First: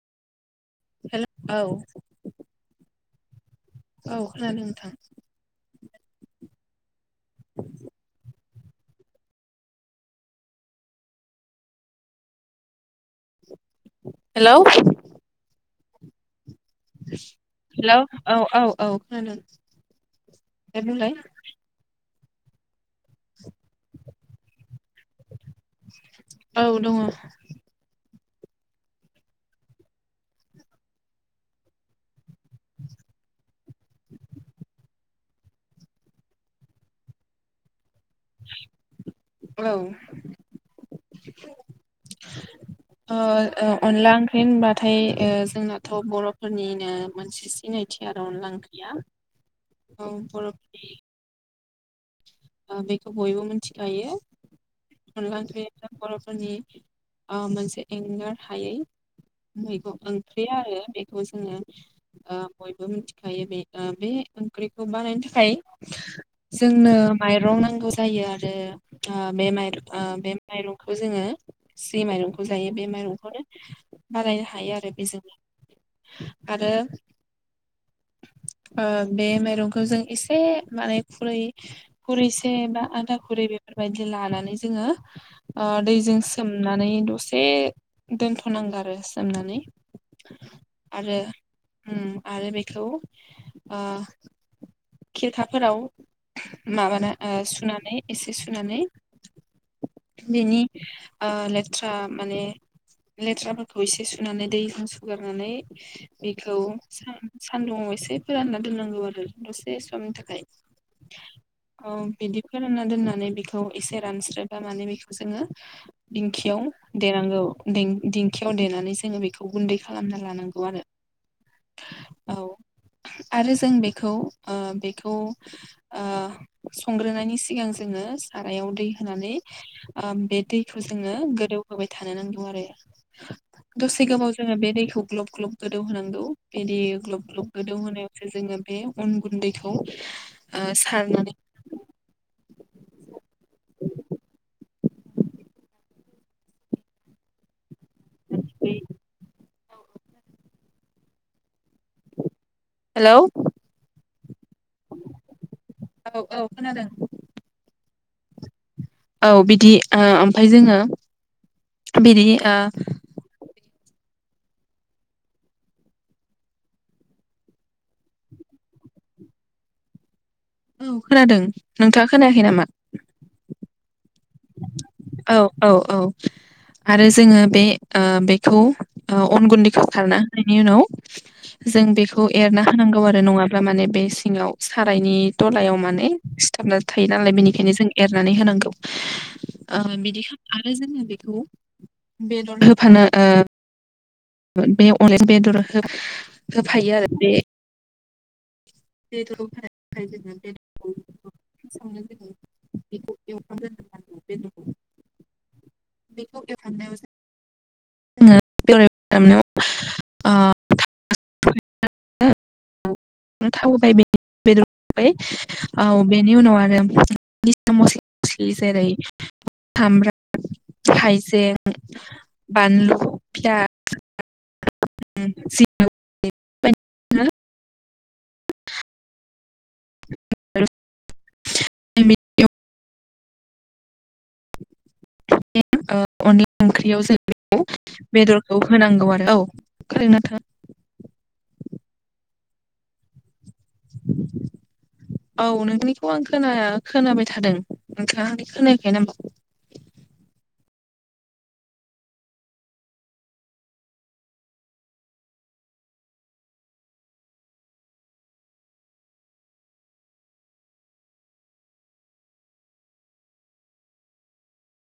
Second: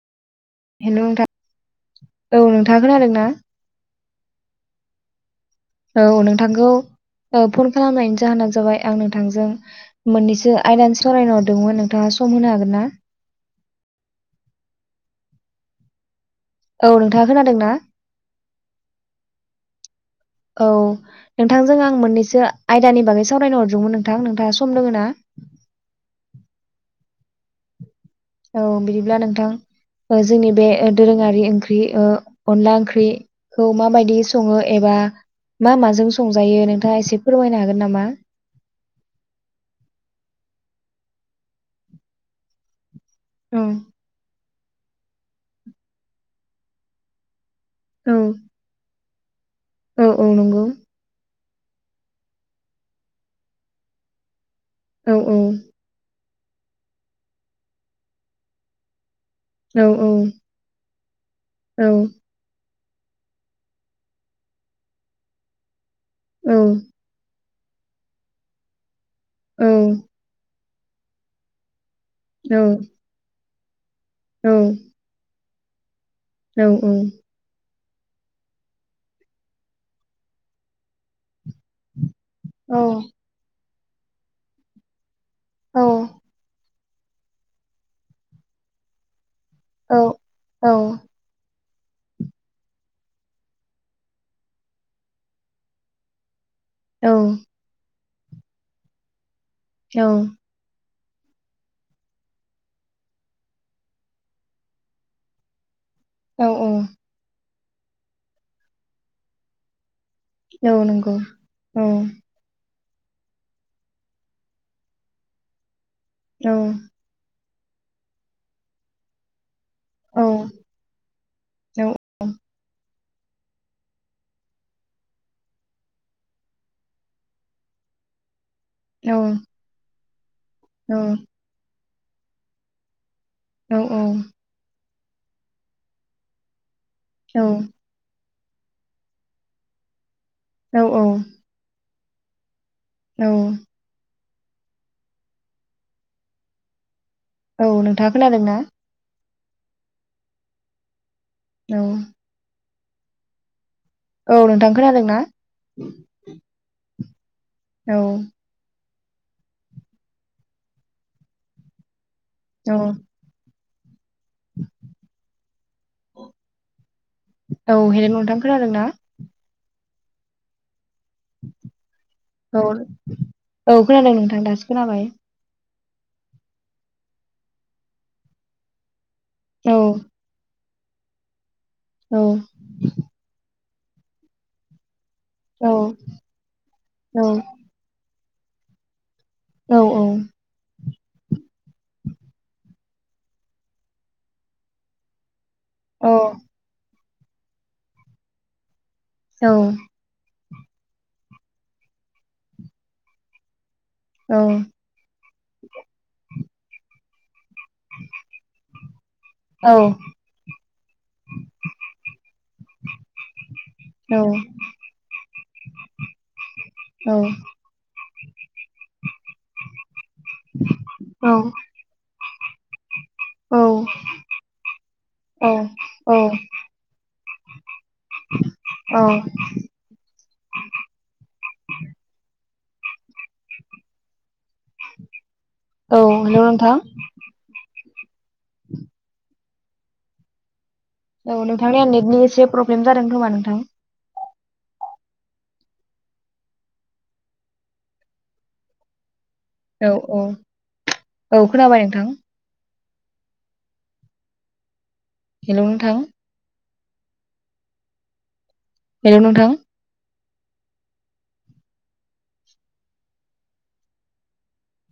Hello hello नोंथां औ औ नोंथाङा खोनादों ना औ खोनादों नोंथां औ नोंथांखौ ओ फन खालामनायनि जाहोना जाबाय आं नोंथांजों मोननैसो आयदानि सावरायनो हरदोंमोन नोंथाङा सम होनो हागोन ना? हेलौ औ नोंथाङा खोनादोंना हेलौ औ औ औ औ दे बुंलाय नोंथांजों आं मोननैसो सो आयदानि बागै सावरायनो हरदोंमोन नोंथां नोंथाङा सम दोङोना? औ दङ' औ बिदिब्ला नोंथां जोंनि बे दोरोङारि ओंख्रि ओ अनला ओंख्रिखौ माबायदि सङो एबा मा माजों संजायो नोंथाङा एसे फोरमायनो हागोन नामा? औ अ ओ औ अनला ओंख्रि होनबाथाय ओ जोंनाथ' बर'फोरनिनो मोनसे सिनायथि औ आरो अनला ओंख्रिया औ बर'फोरनि बेखौ बयबो मिथिखायो औ औ अनला ओंख्रिया बर'फोरनि फोरनि ओ मोनसे एंगार हायै औ मैगं ओंख्रि आरो खौ जोङो औ ओ बयबो मिथिखायो बे बे ओंख्रिखौ बानायनो थाखाय औ जोंनो माइरं नांगौ जायो आरो ओ बे औ ओ बे माइरंखौ जोङो जि माइरंखौ जायो बे माइरंखौनो बानायनो हायो आरो बेजों औ औ ओ बे माइरंखौ जों एसे माने खुरै खुरैसे बा आधा खुरै बेफोरबायदि लानानै जोङो ओ औ दैजों सोमनानै नानै दसे दोनथ'नांगौ आरो सोमनानै औ आरो ओम आरो बेखौ ओ खिरखाफोराव माबाना ओ सुनानै एसे सुनानै बेनि ओ लेथ्रा माने लेथ्राफोरखौ एसे सुनानै दैजों सुगारनानै औ बेखौ सानदुङाव एसे फोरानना दोननांगौ आरो दसे समनि थाखाय औ नंगौ औ बिदि फोरानना दोननानै बेखौ एसे रानस्रोबा माने बेखौ जोङो औ दिंखियाव देनांगौ दिंखियाव देनानै जोङो बेखौ गुनदै औ खालामना लानांगौ आरो औ आरो जों बेखौ ओ बेखौ ओ संग्रोनायनि सिगां जोङो सारायाव दै औ होनानै बे दैखौ जोङो गोदौहोबाय थानो नांगौ आरो दसे गोबाव जोङो बे दैखौ ग्लब ग्लब गोदौ होनांगौ बिदि ग्लब औ ग्लब गोदौ होनायाव जोङो बे अन गुन्दैखौ सारनानै औ औ नोंथाङा खोनादों ना औ हेल' औ नोंथां खोनादों ना औ औ खोनादों औ औ बिदि ओमफ्राय जोङो बिदि ओ औ [inaudible] औ हेलो नोंथां खोनादों ना औ खोनादों नोंथाङा खोनायाखै औ नामा औ खोनादों नोंथां दासो खोनाबाय औ औ आरो जोङो बे बेखौ अन औ गुन्दैखौ सारना होनायनि उनाव जों औ बेखौ एरना होनांगौ आरो नङाब्ला माने बे सिङाव सा दायनि औ दलायाव माने सिथाबना थायो औ नालाय बेनिखायनो जों एरनानै होनांगौ औ बिदि खालाम आरो जोङो बेखौ बेदर होफानो बे [unintelligible] बेदर औ होफायो आरो बे [inaudible] [unintelligible] औ बेखौ एवफामनायाव जों [unintelligible] [unintelligible] थाव होबाय औ बेदर होबाय औ बेनि उनाव आरो औ जेरै सामब्राम औ हाइजें बानलु औ औ औ [unintelligible] अनला ओंख्रियाव जों बेखौ बेदरखौ हेलौ नोंथां होनांगौ आरो औ खोंनादोंना नोंथाङा औ नोंथांनिया नेटनि एसे प्रब्लेम जादों खोमा नोंथां [inaudible] औ नोंथांनिखौ आं खोनाया खोनाबाय थादों नोंथाङा आंनिखौ खोनायाखै नामा औ औ औ खोनाबाय नोंथां हेल' नोंथां हेल' नोंथां